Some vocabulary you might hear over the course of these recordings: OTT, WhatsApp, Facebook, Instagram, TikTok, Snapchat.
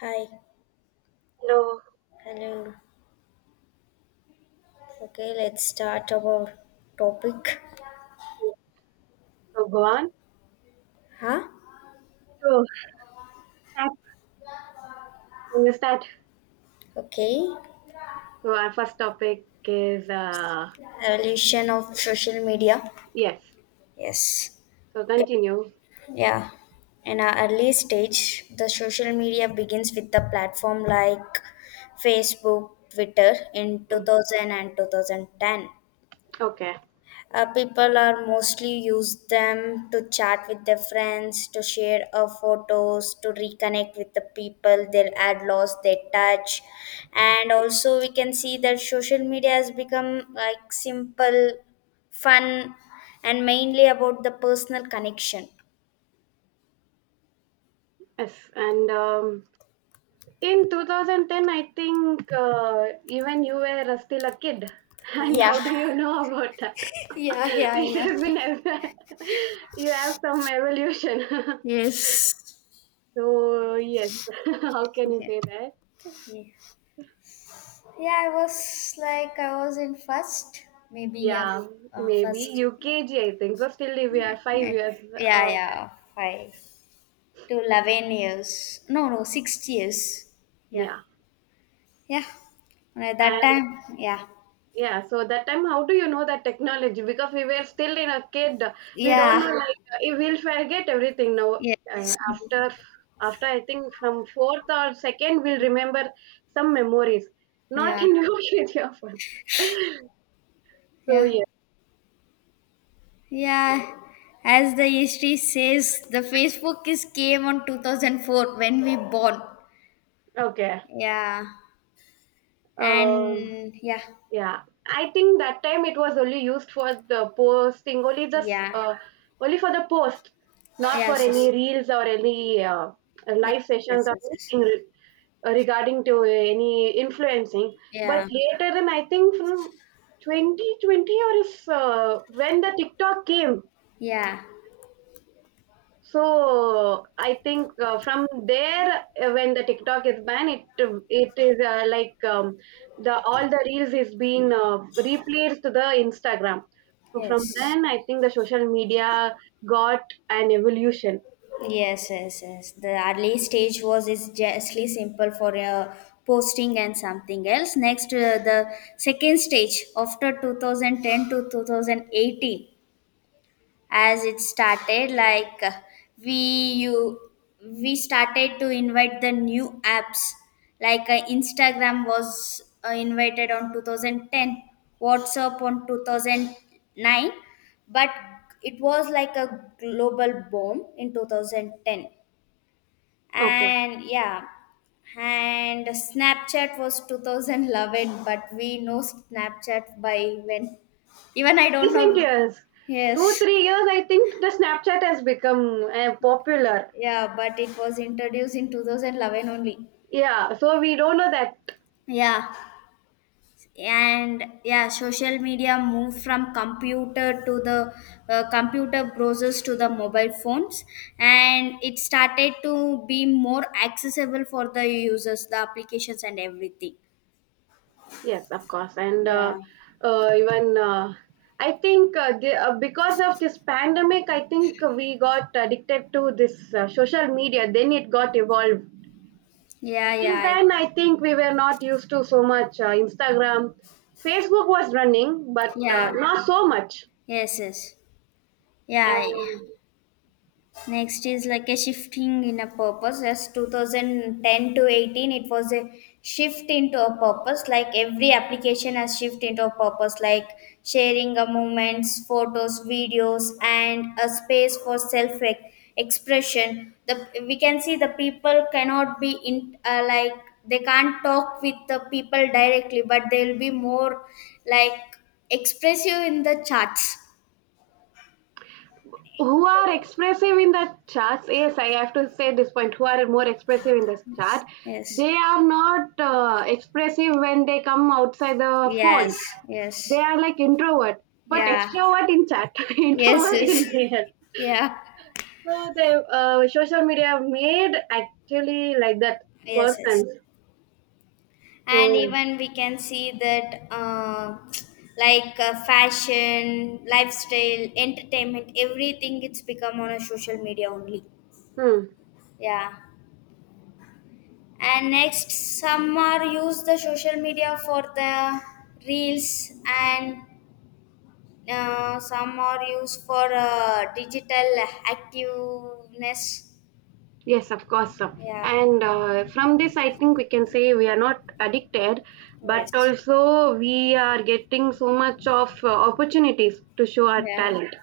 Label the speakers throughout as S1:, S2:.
S1: Hi,
S2: Hello.
S1: hello. Okay, let's start our topic.
S2: So go on.
S1: Huh?
S2: So that Can you start?
S1: Okay,
S2: So our first topic is
S1: evolution of social media.
S2: yes.
S1: Yes.
S2: So
S1: Okay.
S2: continue.
S1: Yeah. In our early stage, the social media begins with the platform like Facebook, Twitter in
S2: Mm.
S1: 2010.
S2: Okay.
S1: People are mostly use them to chat with their friends, to share photos, to reconnect with the people they had lost their touch, and also we can see that social media has become like simple, fun, and mainly about the personal connection.
S2: Yes. And in 2010, I think even you were still a kid. And
S1: Yeah.
S2: how do you know about that?
S1: Yeah, yeah,
S2: It
S1: yeah.
S2: has been as you have some evolution. So yes, how can you
S1: Yeah.
S2: say that?
S1: Yeah. Yeah, I was like, I was in first, maybe, yeah,
S2: Yeah, maybe
S1: first. Yeah,
S2: UKG, I think so. Still, we
S1: yeah,
S2: are five
S1: yeah,
S2: years.
S1: yeah,
S2: Uh,
S1: yeah, five, to 11 years. No, no, 6 years. Yeah.
S2: yeah,
S1: Yeah. And at that time, yeah.
S2: Yeah, so that time, how do you know that technology? Because we were still in a kid, we don't know.
S1: Yeah.
S2: Yeah. Like we will forget everything now.
S1: Yes.
S2: Uh, after, after I think from fourth or second, we'll remember some memories. Not
S1: Yeah.
S2: in your kid, yeah, fun. So
S1: Yeah.
S2: yeah,
S1: Yeah. As the history says, the Facebook is came on 2004 when we born.
S2: okay.
S1: Yeah.
S2: Uh,
S1: And yeah.
S2: yeah, I think that time it was only used for the posting, only the
S1: Yeah.
S2: only for the post, not for
S1: Yes,
S2: any
S1: yes.
S2: reels or any
S1: Yes,
S2: live sessions
S1: yes,
S2: or
S1: yes.
S2: anything
S1: Yes.
S2: re- uh, regarding to any influencing. But
S1: Yeah.
S2: later, and I think from 2020 or is when the TikTok came,
S1: Yeah.
S2: so I think from there, when the TikTok is banned, it is like the all the reels is being replaced to the Instagram. So from
S1: Yes.
S2: then, I think the social media got an evolution.
S1: Yes, yes, yes. The early stage was is justly simple for posting and something else. Next, the second stage after 2010 to 2018, as it started, like we you we started to invite the new apps. Like Instagram was invited on 2010, WhatsApp on 2009, but it was like a global boom in 2010,
S2: Okay.
S1: and yeah, and Snapchat was 2011, but we know Snapchat by when, even I don't
S2: Recent
S1: know.
S2: years, two
S1: Yes.
S2: three years, I think the Snapchat has become popular.
S1: Yeah, but it was introduced in 2011 only.
S2: Yeah, so we don't know that.
S1: Yeah, and yeah, social media moved from computer to the computer browsers to the mobile phones, and it started to be more accessible for the users, the applications and everything.
S2: Yes, of course, and
S1: Yeah.
S2: even I think because of this pandemic, I think we got addicted to this social media. Then it got evolved.
S1: Yeah, yeah,
S2: Till then, I think we were not used to so much Instagram. Facebook was running, but
S1: yeah.
S2: not so much.
S1: Yes, yes. Yeah,
S2: And
S1: next is like a shifting in a purpose. As 2010 to 18, it was a shift into a purpose. Like every application has shift into a purpose, like sharing a moments, photos, videos, and a space for self expression. The we can see the people cannot be in like they can't talk with the people directly, but they'll be more like expressive in the charts.
S2: who are expressive in the charts? Yes, I have to say this point. Who are more expressive in this chart?
S1: Yes.
S2: They are not expressive when they come outside the phone.
S1: Yes.
S2: They
S1: Yes.
S2: are like introvert, but
S1: Yeah.
S2: extrovert in chat,
S1: Yes,
S2: introvert in
S1: yes.
S2: real.
S1: Yeah.
S2: So they social media made actually like that
S1: Yes, yes.
S2: persons.
S1: And
S2: So
S1: even we can see that like fashion, lifestyle, entertainment, everything it's become on a social media only.
S2: hmm,
S1: Yeah. And next, some are use the social media for the reels and some are used for digital activeness.
S2: yes, of course. So.
S1: Yeah.
S2: And from this, I think we can say we are not addicted, but
S1: Yes.
S2: also we are getting so much of opportunities to show our
S1: Yeah.
S2: talent.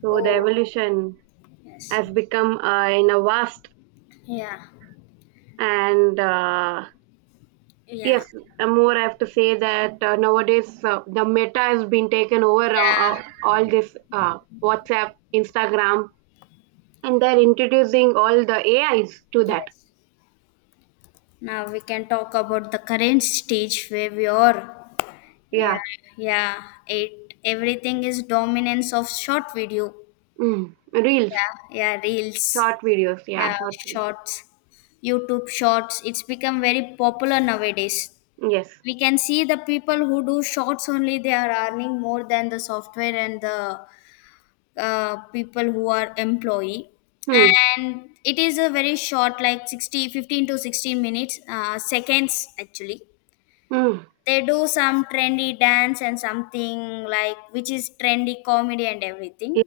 S2: So the
S1: Oh.
S2: evolution
S1: Yes.
S2: has become in a vast
S1: Yeah.
S2: and
S1: Yeah,
S2: yes, more I have to say that nowadays the meta has been taken over
S1: yeah,
S2: all this WhatsApp, Instagram, and they're introducing all the AIs to that.
S1: yes. Now we can talk about the current stage where we are.
S2: Yeah,
S1: Yeah, yeah. It everything is dominance of short video.
S2: mm, reels,
S1: Yeah, yeah, reels.
S2: short videos. Yeah,
S1: Yeah,
S2: short reels.
S1: shorts. YouTube shorts. It's become very popular nowadays.
S2: Yes.
S1: We can see the people who do shorts only they are earning more than the software and the people who are employee,
S2: Hmm.
S1: and it is a very short like 60 15 to 16 minutes seconds actually.
S2: Hmm.
S1: They do some trendy dance and something like which is trendy comedy and everything.
S2: Yeah.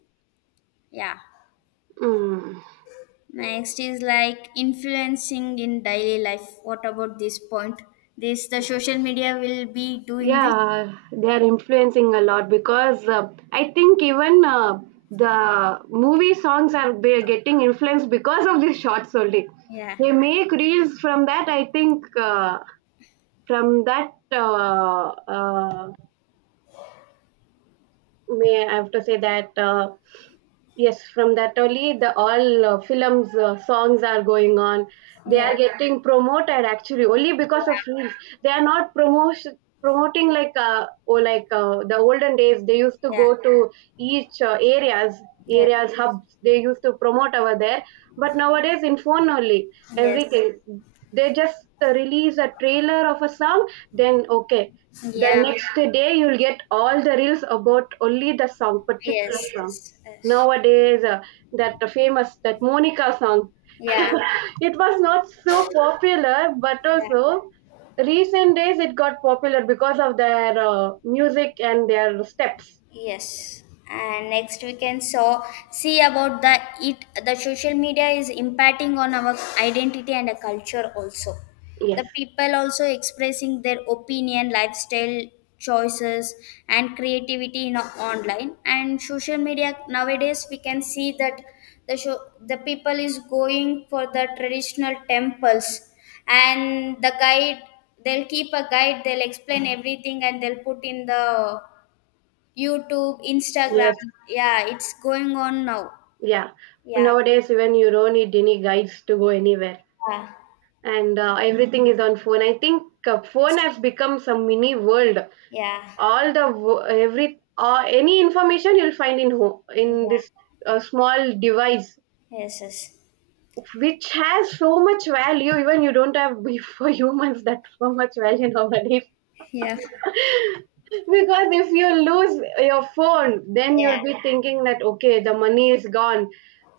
S1: Yeah.
S2: Hmm.
S1: Next is like influencing in daily life, what about this point, this the social media will be doing this.
S2: Yeah, they are influencing a lot because I think even the movie songs are getting influenced because of these shots only.
S1: Yeah,
S2: They make reels from that. I think from that. May I have to say that. Yes, from that only the all films songs are going on. They
S1: yeah,
S2: are getting promoted actually only because of reels. They are not promotion promoting like or like the olden days. They used to
S1: yeah,
S2: go to each
S1: yeah, yes,
S2: areas hubs. They used to promote over there. But nowadays in phone only
S1: yes,
S2: everything. They just release a trailer of a song. Then okay, the
S1: yeah,
S2: next day you'll get all the reels about only the song particular
S1: yes, yes,
S2: song
S1: yes.
S2: nowadays. That famous that monica song.
S1: Yeah.
S2: It was not so popular but
S1: Yeah.
S2: also recent days it got popular because of their music and their steps.
S1: Yes, and next we can so see about the social media is impacting on our identity and a culture also.
S2: Yes,
S1: The people also expressing their opinion, lifestyle choices, and creativity in online and social media. Nowadays we can see that the people is going for the traditional temples and the guide, they'll keep a guide, they'll explain everything and they'll put in the YouTube, Instagram.
S2: yes,
S1: Yeah, it's going on now.
S2: yeah.
S1: Yeah.
S2: Nowadays even you don't need any guides to go anywhere,
S1: Yeah.
S2: and everything is on phone. I think phone
S1: Yes.
S2: has become some mini world.
S1: Yeah.
S2: All the wo- every Any information you'll find in home in
S1: Yeah.
S2: this small device,
S1: Yes. Yes.
S2: which has so much value. Even you don't have for humans that so much value nowadays.
S1: Yeah.
S2: Because if you lose your phone then
S1: Yeah.
S2: you'll be thinking that okay, the money is gone,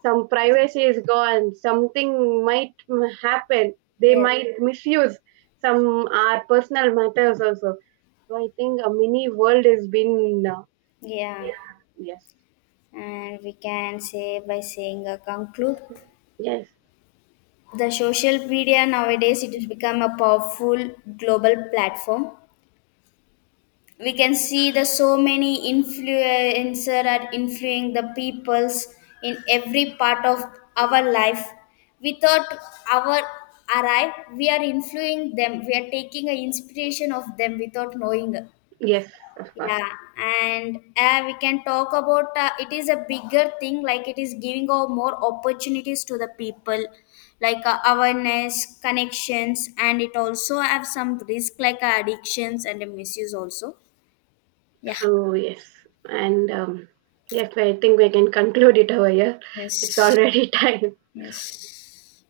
S2: some privacy is gone, something might happen, they
S1: Yes.
S2: might misuse some our personal matters also. So I think a mini world has been
S1: Yeah.
S2: yes,
S1: And we can say by saying a conclude.
S2: yes,
S1: The social media nowadays it has become a powerful global platform. We can see the so many influencer are influencing the peoples in every part of our life without our arrive, we are influencing them, we are taking an inspiration of them without knowing.
S2: yes, of course.
S1: Yeah. And we can talk about it is a bigger thing like it is giving out more opportunities to the people like awareness connections, and it also have some risk like addictions and misuse also. Yeah.
S2: So yes, and yes, I think we can conclude it over here. It's
S1: Yes.
S2: already time.
S1: Yes.